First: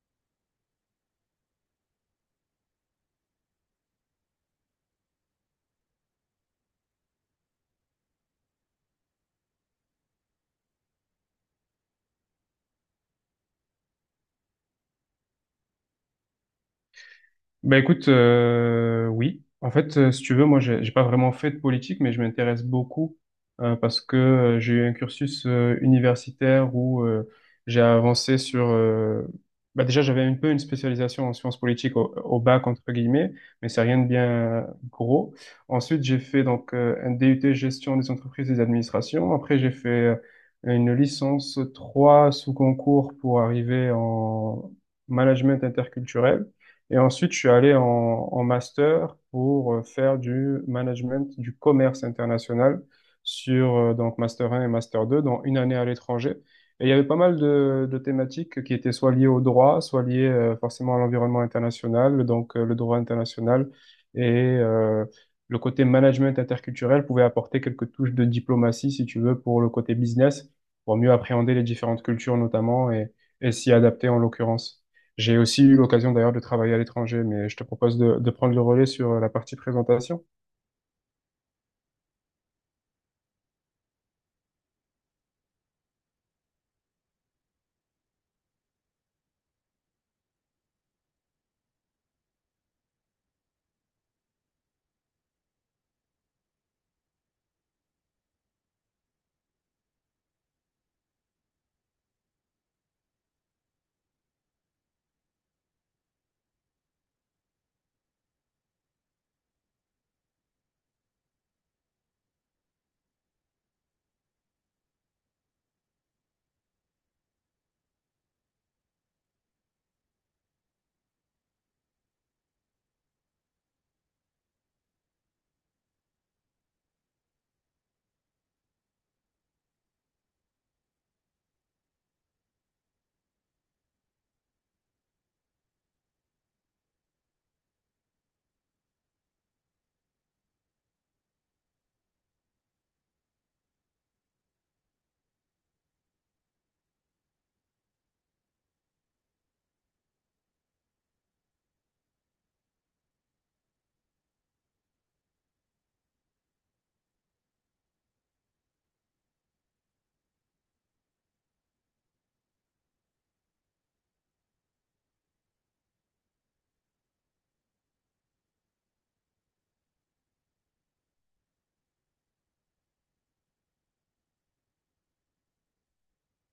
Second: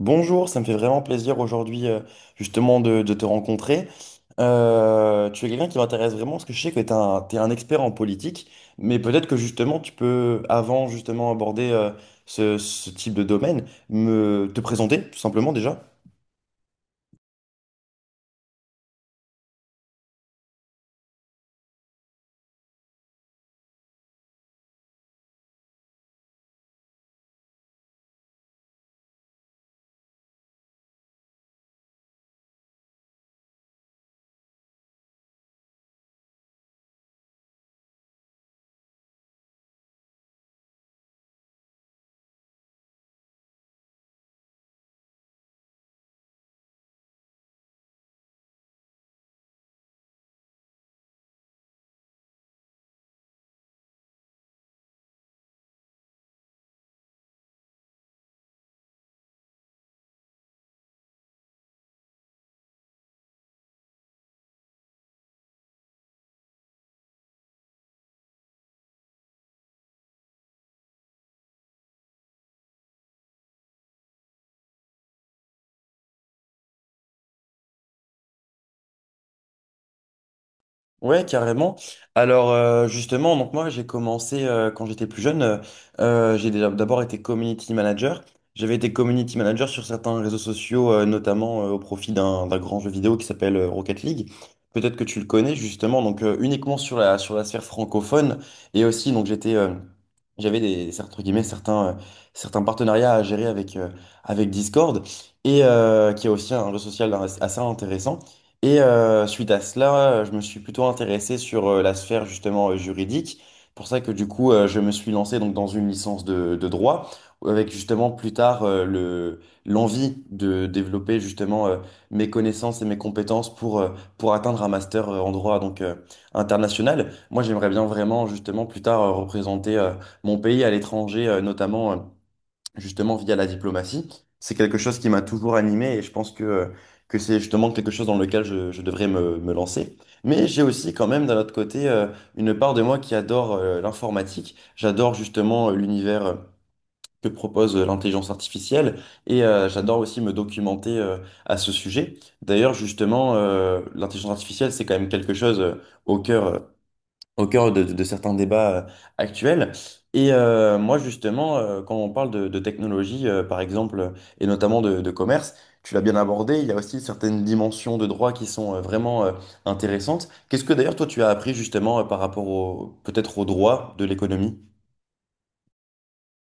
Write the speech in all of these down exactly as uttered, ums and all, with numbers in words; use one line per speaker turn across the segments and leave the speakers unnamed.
Bonjour, ça me fait vraiment plaisir aujourd'hui euh, justement de, de te rencontrer. Euh, tu es quelqu'un qui m'intéresse vraiment parce que je sais que tu es un, t'es un expert en politique, mais peut-être que justement tu peux, avant justement aborder euh, ce, ce type de domaine, me te présenter tout simplement déjà.
Ben écoute, euh, oui. En fait, euh, si tu veux, moi, j'ai j'ai pas vraiment fait de politique, mais je m'intéresse beaucoup euh, parce que euh, j'ai eu un cursus euh, universitaire où euh, j'ai avancé sur. Euh, Bah déjà, j'avais un peu une spécialisation en sciences politiques au, au bac entre guillemets, mais c'est rien de bien gros. Ensuite, j'ai fait donc euh, un D U T gestion des entreprises et des administrations. Après, j'ai fait euh, une licence trois sous concours pour arriver en management interculturel. Et ensuite, je suis allé en, en master pour euh, faire du management du commerce international sur euh, donc master un et master deux, dans une année à l'étranger. Et il y avait pas mal de, de thématiques qui étaient soit liées au droit, soit liées euh, forcément à l'environnement international, donc euh, le droit international et euh, le côté management interculturel pouvait apporter quelques touches de diplomatie, si tu veux, pour le côté business, pour mieux appréhender les différentes cultures notamment et, et s'y adapter en l'occurrence. J'ai aussi eu l'occasion d'ailleurs de travailler à l'étranger, mais je te propose de, de prendre le relais sur la partie présentation.
Ouais, carrément. Alors euh, justement, donc moi j'ai commencé euh, quand j'étais plus jeune, euh, euh, j'ai déjà- d'abord été community manager. J'avais été community manager sur certains réseaux sociaux, euh, notamment euh, au profit d'un d'un grand jeu vidéo qui s'appelle euh, Rocket League. Peut-être que tu le connais justement, donc euh, uniquement sur la sur la sphère francophone et aussi donc j'étais euh, j'avais des entre guillemets certains euh, certains partenariats à gérer avec euh, avec Discord et euh, qui est aussi un réseau social assez intéressant. Et euh, suite à cela, euh, je me suis plutôt intéressé sur euh, la sphère justement euh, juridique. Pour ça que du coup, euh, je me suis lancé donc dans une licence de, de droit, avec justement plus tard euh, le l'envie de développer justement euh, mes connaissances et mes compétences pour euh, pour atteindre un master euh, en droit donc euh, international. Moi, j'aimerais bien vraiment justement plus tard euh, représenter euh, mon pays à l'étranger, euh, notamment. Euh, justement via la diplomatie. C'est quelque chose qui m'a toujours animé et je pense que, que c'est justement quelque chose dans lequel je, je devrais me, me lancer. Mais j'ai aussi quand même d'un autre côté euh, une part de moi qui adore euh, l'informatique. J'adore justement euh, l'univers euh, que propose euh, l'intelligence artificielle et euh, j'adore aussi me documenter euh, à ce sujet. D'ailleurs, justement, euh, l'intelligence artificielle, c'est quand même quelque chose euh, au cœur. euh, au cœur de, de certains débats euh, actuels. Et euh, moi, justement, euh, quand on parle de, de technologie, euh, par exemple, euh, et notamment de, de commerce, tu l'as bien abordé, il y a aussi certaines dimensions de droit qui sont euh, vraiment euh, intéressantes. Qu'est-ce que d'ailleurs, toi, tu as appris justement euh, par rapport au, peut-être au droit de l'économie?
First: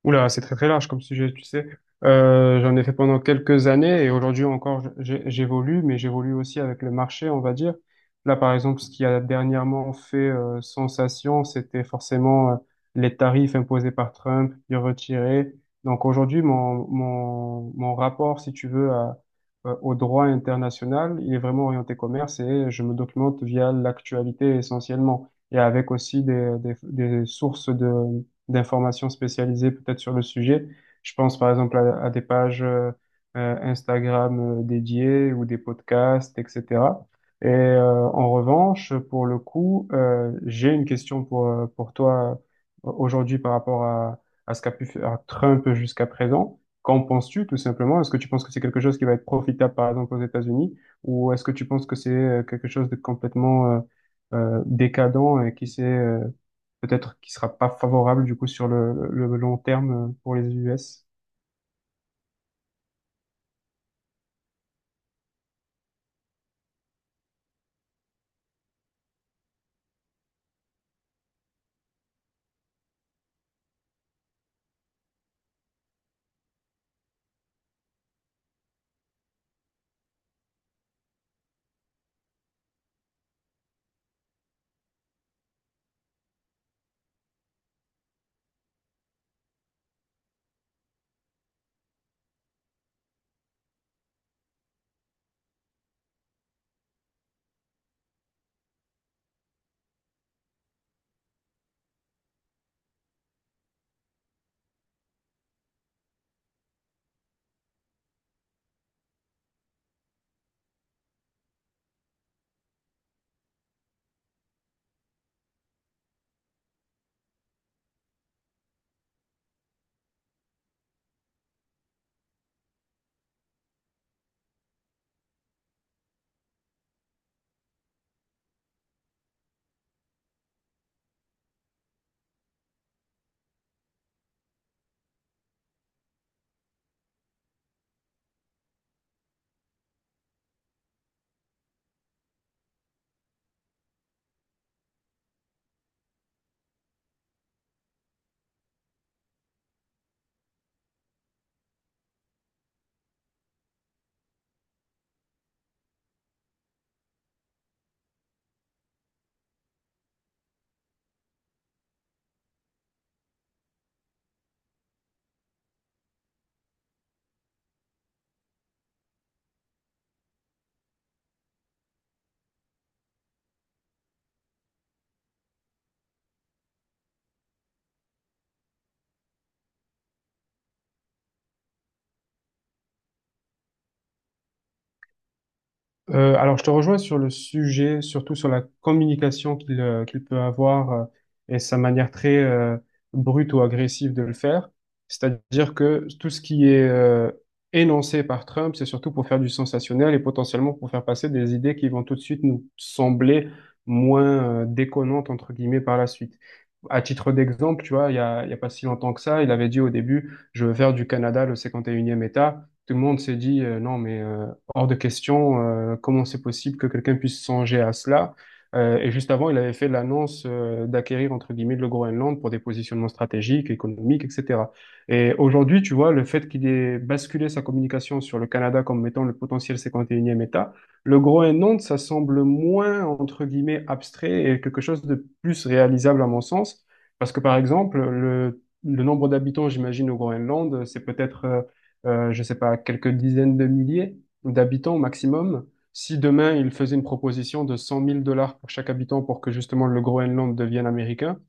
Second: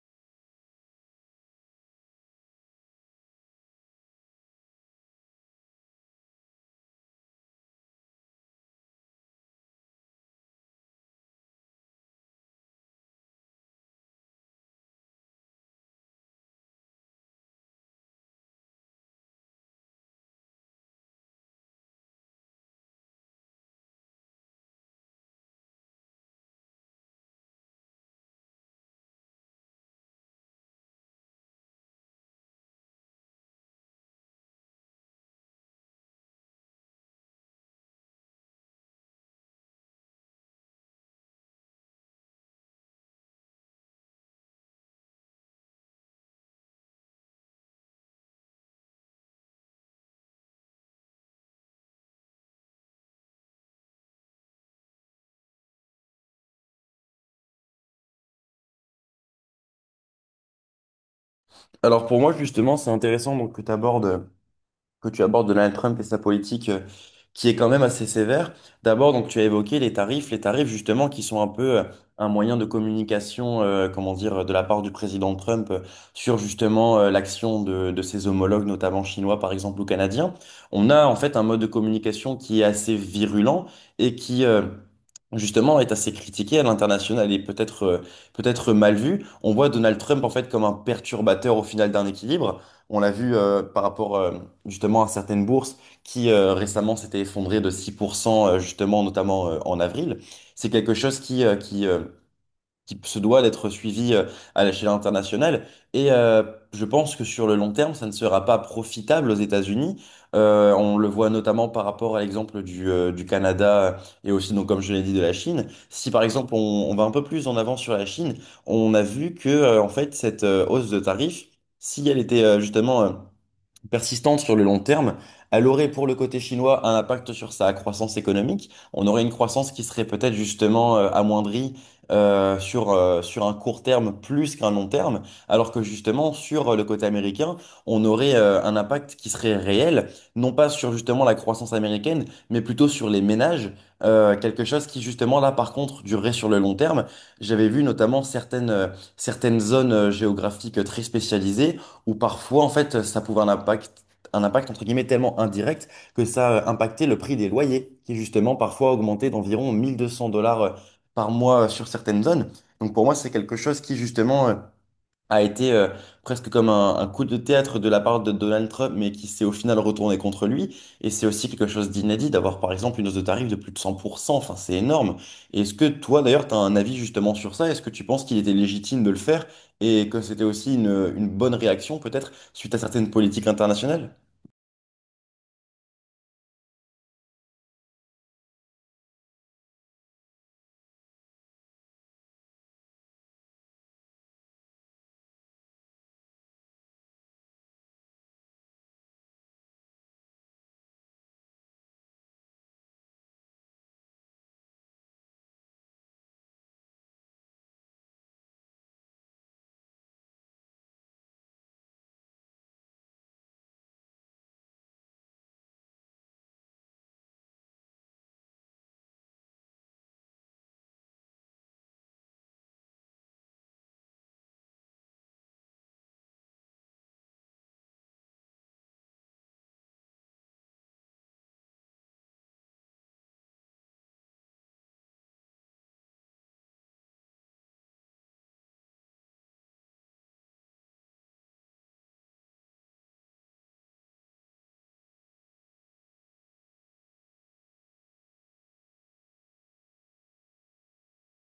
Oula, c'est très très large comme sujet, tu sais. Euh, j'en ai fait pendant quelques années et aujourd'hui encore j'ai- j'évolue, mais j'évolue aussi avec le marché, on va dire. Là, par exemple, ce qui a dernièrement fait euh, sensation, c'était forcément euh, les tarifs imposés par Trump, puis retirés. Donc aujourd'hui, mon, mon, mon rapport, si tu veux, à- euh, au droit international, il est vraiment orienté commerce et je me documente via l'actualité essentiellement et avec aussi des, des, des sources d'informations spécialisées peut-être sur le sujet. Je pense par exemple à, à des pages euh, euh, Instagram euh, dédiées ou des podcasts, et cetera. Et euh, en revanche, pour le coup, euh, j'ai une question pour, euh, pour toi euh, aujourd'hui par rapport à, à ce qu'a pu faire Trump jusqu'à présent. Qu'en penses-tu tout simplement? Est-ce que tu penses que c'est quelque chose qui va être profitable par exemple aux États-Unis ou est-ce que tu penses que c'est euh, quelque chose de complètement euh, euh, décadent et qui s'est euh, peut-être qui sera pas favorable du coup sur le, le long terme euh, pour les U S.
Alors pour moi, justement, c'est intéressant donc, que tu abordes que tu abordes Donald Trump et sa politique euh, qui est quand même assez sévère. D'abord, donc tu as évoqué les tarifs, les tarifs justement qui sont un peu euh, un moyen de communication, euh, comment dire, de la part du président Trump euh, sur justement euh, l'action de, de ses homologues, notamment chinois par exemple ou canadiens. On a en fait un mode de communication qui est assez virulent et qui euh, justement est assez critiqué à l'international et peut-être euh, peut-être mal vu. On voit Donald Trump en fait comme un perturbateur au final d'un équilibre. On l'a vu euh, par rapport euh, justement à certaines bourses qui euh, récemment s'étaient effondrées de six pour cent euh, justement notamment euh, en avril. C'est quelque chose qui, euh, qui, euh, qui se doit d'être suivi euh, à l'échelle internationale et euh, je pense que sur le long terme, ça ne sera pas profitable aux États-Unis. Euh, on le voit notamment par rapport à l'exemple du, euh, du Canada et aussi donc comme je l'ai dit de la Chine. Si par exemple on, on va un peu plus en avant sur la Chine, on a vu que euh, en fait cette euh, hausse de tarifs, si elle était euh, justement euh, persistante sur le long terme, elle aurait pour le côté chinois un impact sur sa croissance économique. On aurait une croissance qui serait peut-être justement euh, amoindrie euh, sur, euh, sur un court terme plus qu'un long terme, alors que justement sur euh, le côté américain, on aurait euh, un impact qui serait réel, non pas sur justement la croissance américaine, mais plutôt sur les ménages. Euh, quelque chose qui justement là par contre durerait sur le long terme. J'avais vu notamment certaines, euh, certaines zones euh, géographiques euh, très spécialisées où parfois, en fait, ça pouvait un impact, un impact, entre guillemets, tellement indirect que ça euh, impactait le prix des loyers, qui justement, parfois, augmentait d'environ mille deux cents dollars euh, par mois euh, sur certaines zones. Donc, pour moi, c'est quelque chose qui, justement, euh, a été euh, presque comme un, un coup de théâtre de la part de Donald Trump, mais qui s'est au final retourné contre lui. Et c'est aussi quelque chose d'inédit d'avoir, par exemple, une hausse de tarif de plus de cent pour cent. Enfin, c'est énorme. Et est-ce que toi, d'ailleurs, tu as un avis justement sur ça? Est-ce que tu penses qu'il était légitime de le faire et que c'était aussi une, une bonne réaction, peut-être, suite à certaines politiques internationales?
Euh, alors, je te rejoins sur le sujet, surtout sur la communication qu'il euh, qu'il peut avoir euh, et sa manière très euh, brute ou agressive de le faire. C'est-à-dire que tout ce qui est euh, énoncé par Trump, c'est surtout pour faire du sensationnel et potentiellement pour faire passer des idées qui vont tout de suite nous sembler moins euh, déconnantes, entre guillemets, par la suite. À titre d'exemple, tu vois, il y a, il y a pas si longtemps que ça, il avait dit au début, je veux faire du Canada le cinquante et unième État. Tout le monde s'est dit, euh, non, mais... euh, hors de question, euh, comment c'est possible que quelqu'un puisse songer à cela. Euh, et juste avant, il avait fait l'annonce euh, d'acquérir, entre guillemets, le Groenland pour des positionnements stratégiques, économiques, et cetera. Et aujourd'hui, tu vois, le fait qu'il ait basculé sa communication sur le Canada comme étant le potentiel cinquante et unième État, le Groenland, ça semble moins, entre guillemets, abstrait et quelque chose de plus réalisable à mon sens. Parce que, par exemple, le, le nombre d'habitants, j'imagine, au Groenland, c'est peut-être, euh, euh, je sais pas, quelques dizaines de milliers d'habitants au maximum. Si demain, ils faisaient une proposition de cent mille dollars pour chaque habitant pour que justement le Groenland devienne américain,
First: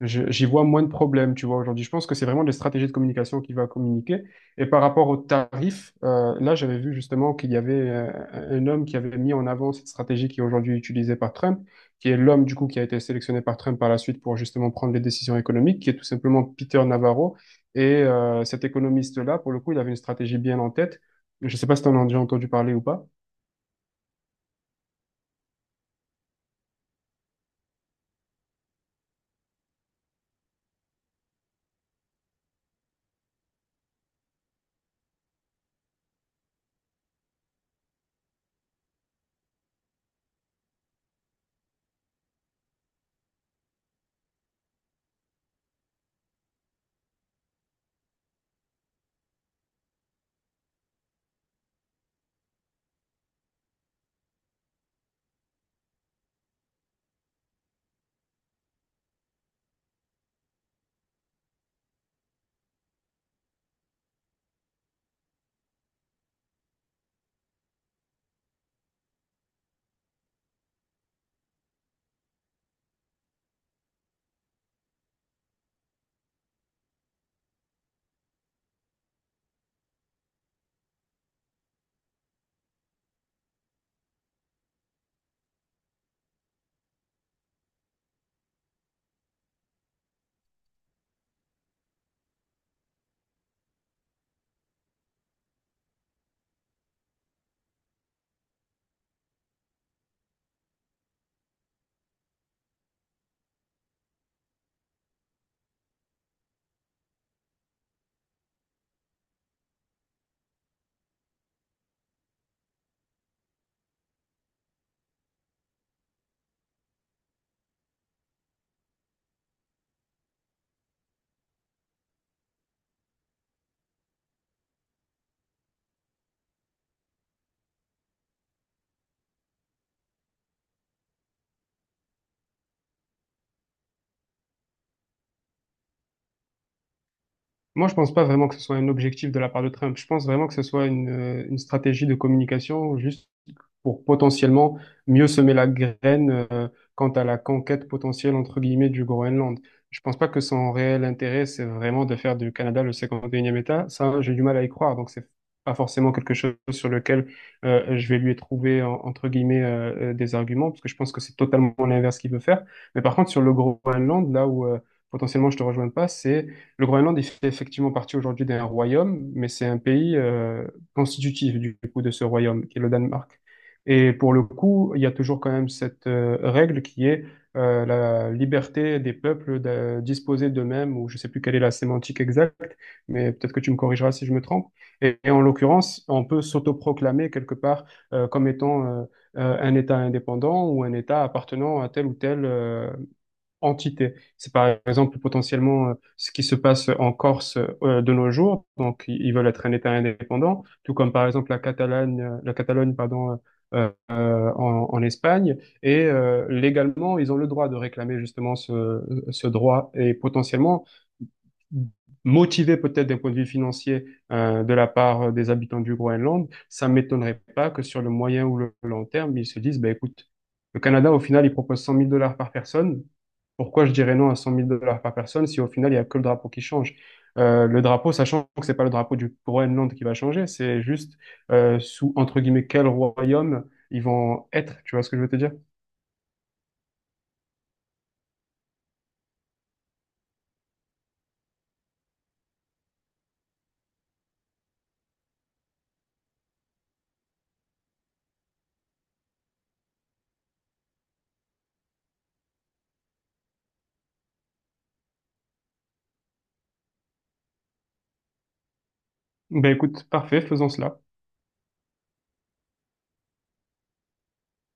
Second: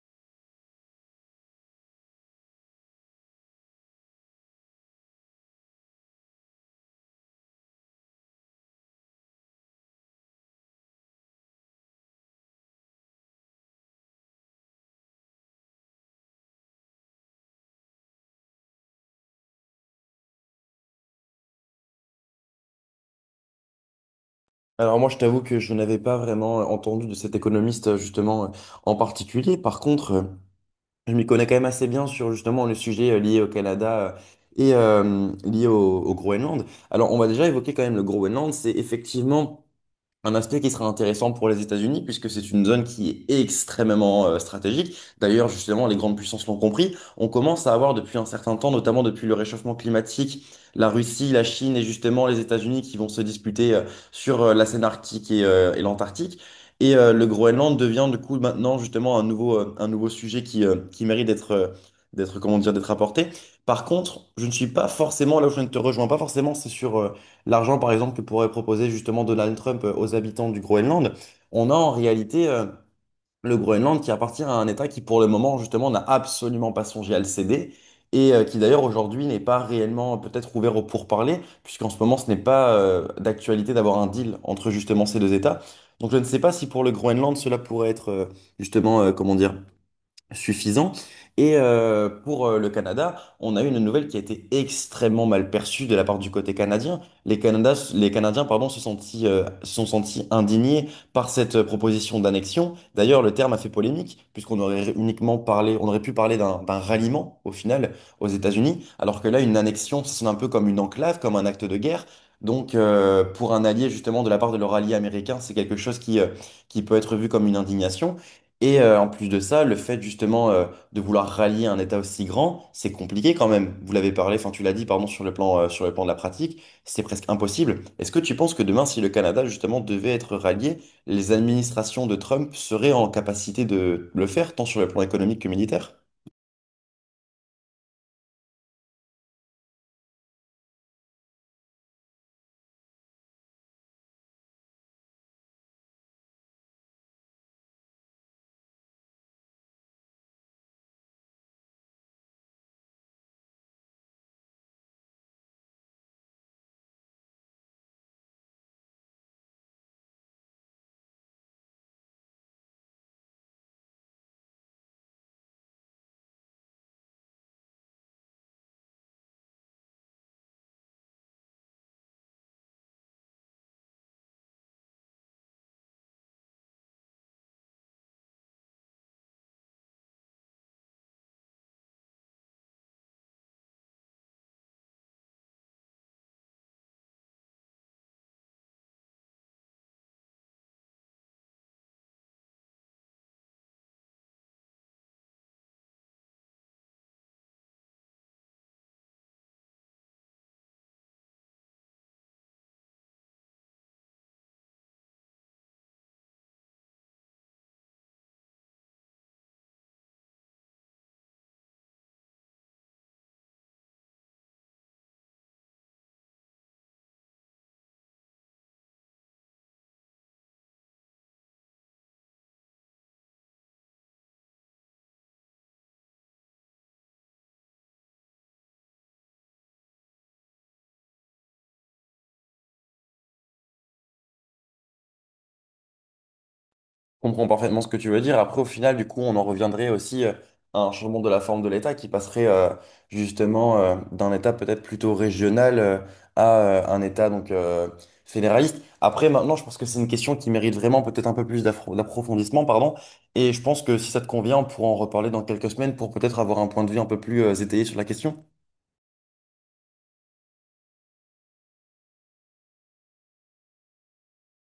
je- J'y vois moins de problèmes, tu vois, aujourd'hui. Je pense que c'est vraiment les stratégies de communication qui va communiquer. Et par rapport aux tarifs, euh, là, j'avais vu justement qu'il y avait euh, un homme qui avait mis en avant cette stratégie qui est aujourd'hui utilisée par Trump, qui est l'homme, du coup, qui a été sélectionné par Trump par la suite pour justement prendre les décisions économiques, qui est tout simplement Peter Navarro. Et euh, cet économiste-là, pour le coup, il avait une stratégie bien en tête. Je ne sais pas si tu en as déjà entendu parler ou pas.
Alors moi, je t'avoue que je n'avais pas vraiment entendu de cet économiste euh, justement euh, en particulier. Par contre, euh, je m'y connais quand même assez bien sur justement le sujet euh, lié au Canada euh, et euh, lié au, au Groenland. Alors, on va déjà évoquer quand même le Groenland. C'est effectivement un aspect qui sera intéressant pour les États-Unis, puisque c'est une zone qui est extrêmement euh, stratégique. D'ailleurs, justement, les grandes puissances l'ont compris. On commence à avoir depuis un certain temps, notamment depuis le réchauffement climatique, la Russie, la Chine et justement les États-Unis qui vont se disputer euh, sur euh, la scène arctique et, euh, et l'Antarctique. Et euh, le Groenland devient du coup maintenant justement un nouveau, euh, un nouveau sujet qui, euh, qui mérite d'être, euh, d'être, comment dire, d'être apporté. Par contre, je ne suis pas forcément là où je ne te rejoins pas forcément, c'est sur euh, l'argent, par exemple, que pourrait proposer justement Donald Trump euh, aux habitants du Groenland, on a en réalité euh, le Groenland qui appartient à un État qui, pour le moment, justement, n'a absolument pas songé à le céder. Et euh, qui d'ailleurs aujourd'hui n'est pas réellement euh, peut-être ouvert aux pourparlers, puisqu'en ce moment ce n'est pas euh, d'actualité d'avoir un deal entre justement ces deux États. Donc je ne sais pas si pour le Groenland cela pourrait être euh, justement, euh, comment dire, suffisant. Et euh, pour euh, le Canada, on a eu une nouvelle qui a été extrêmement mal perçue de la part du côté canadien. Les Canada- les Canadiens, pardon, se sentis, euh, se sont sentis indignés par cette euh, proposition d'annexion. D'ailleurs, le terme a fait polémique, puisqu'on aurait uniquement parlé, on aurait pu parler d'un d'un ralliement, au final, aux États-Unis, alors que là, une annexion, ça sonne un peu comme une enclave, comme un acte de guerre. Donc, euh, pour un allié, justement, de la part de leur allié américain, c'est quelque chose qui, euh, qui peut être vu comme une indignation. Et euh, en plus de ça, le fait justement euh, de vouloir rallier un État aussi grand, c'est compliqué quand même. Vous l'avez parlé, enfin tu l'as dit, pardon, sur le plan, euh, sur le plan de la pratique, c'est presque impossible. Est-ce que tu penses que demain, si le Canada justement devait être rallié, les administrations de Trump seraient en capacité de le faire, tant sur le plan économique que militaire?
Moi, je pense pas vraiment que ce soit un objectif de la part de Trump. Je pense vraiment que ce soit une, euh, une stratégie de communication juste pour potentiellement mieux semer la graine euh, quant à la conquête potentielle, entre guillemets, du Groenland. Je pense pas que son réel intérêt, c'est vraiment de faire du Canada le cinquante et unième État. Ça, j'ai du mal à y croire. Donc, c'est pas forcément quelque chose sur lequel euh, je vais lui trouver, en- entre guillemets, euh, euh, des arguments, parce que je pense que c'est totalement l'inverse qu'il veut faire. Mais par contre, sur le Groenland, là où euh, potentiellement je te rejoins pas, c'est le Groenland, il fait effectivement partie aujourd'hui d'un royaume, mais c'est un pays euh, constitutif du coup de ce royaume, qui est le Danemark. Et pour le coup, il y a toujours quand même cette euh, règle qui est euh, la liberté des peuples de disposer d'eux-mêmes, ou je sais plus quelle est la sémantique exacte, mais peut-être que tu me corrigeras si je me trompe. Et, et en l'occurrence, on peut s'autoproclamer quelque part euh, comme étant euh, euh, un État indépendant ou un État appartenant à tel ou tel euh, entité. C'est par exemple potentiellement euh, ce qui se passe en Corse euh, de nos jours. Donc, i- ils veulent être un État indépendant, tout comme par exemple la Catalogne, euh, la Catalogne, pardon, euh, euh, en, en Espagne. Et euh, légalement, ils ont le droit de réclamer justement ce, ce droit. Et potentiellement, motivé peut-être d'un point de vue financier euh, de la part des habitants du Groenland, ça m'étonnerait pas que sur le moyen ou le long terme, ils se disent, ben écoute, le Canada, au final, il propose cent mille dollars par personne. Pourquoi je dirais non à cent mille dollars par personne si au final, il n'y a que le drapeau qui change? Euh, le drapeau, sachant que c'est pas le drapeau du Groenland qui va changer, c'est juste euh, sous, entre guillemets, quel royaume ils vont être. Tu vois ce que je veux te dire?
Comprends parfaitement ce que tu veux dire. Après, au final, du coup, on en reviendrait aussi euh, à un changement de la forme de l'État qui passerait euh, justement euh, d'un État peut-être plutôt régional euh, à euh, un État donc euh, fédéraliste. Après, maintenant, je pense que c'est une question qui mérite vraiment peut-être un peu plus d'affro- d'approfondissement, pardon. Et je pense que si ça te convient, on pourra en reparler dans quelques semaines pour peut-être avoir un point de vue un peu plus euh, étayé sur la question.
Ben écoute, parfait, faisons cela.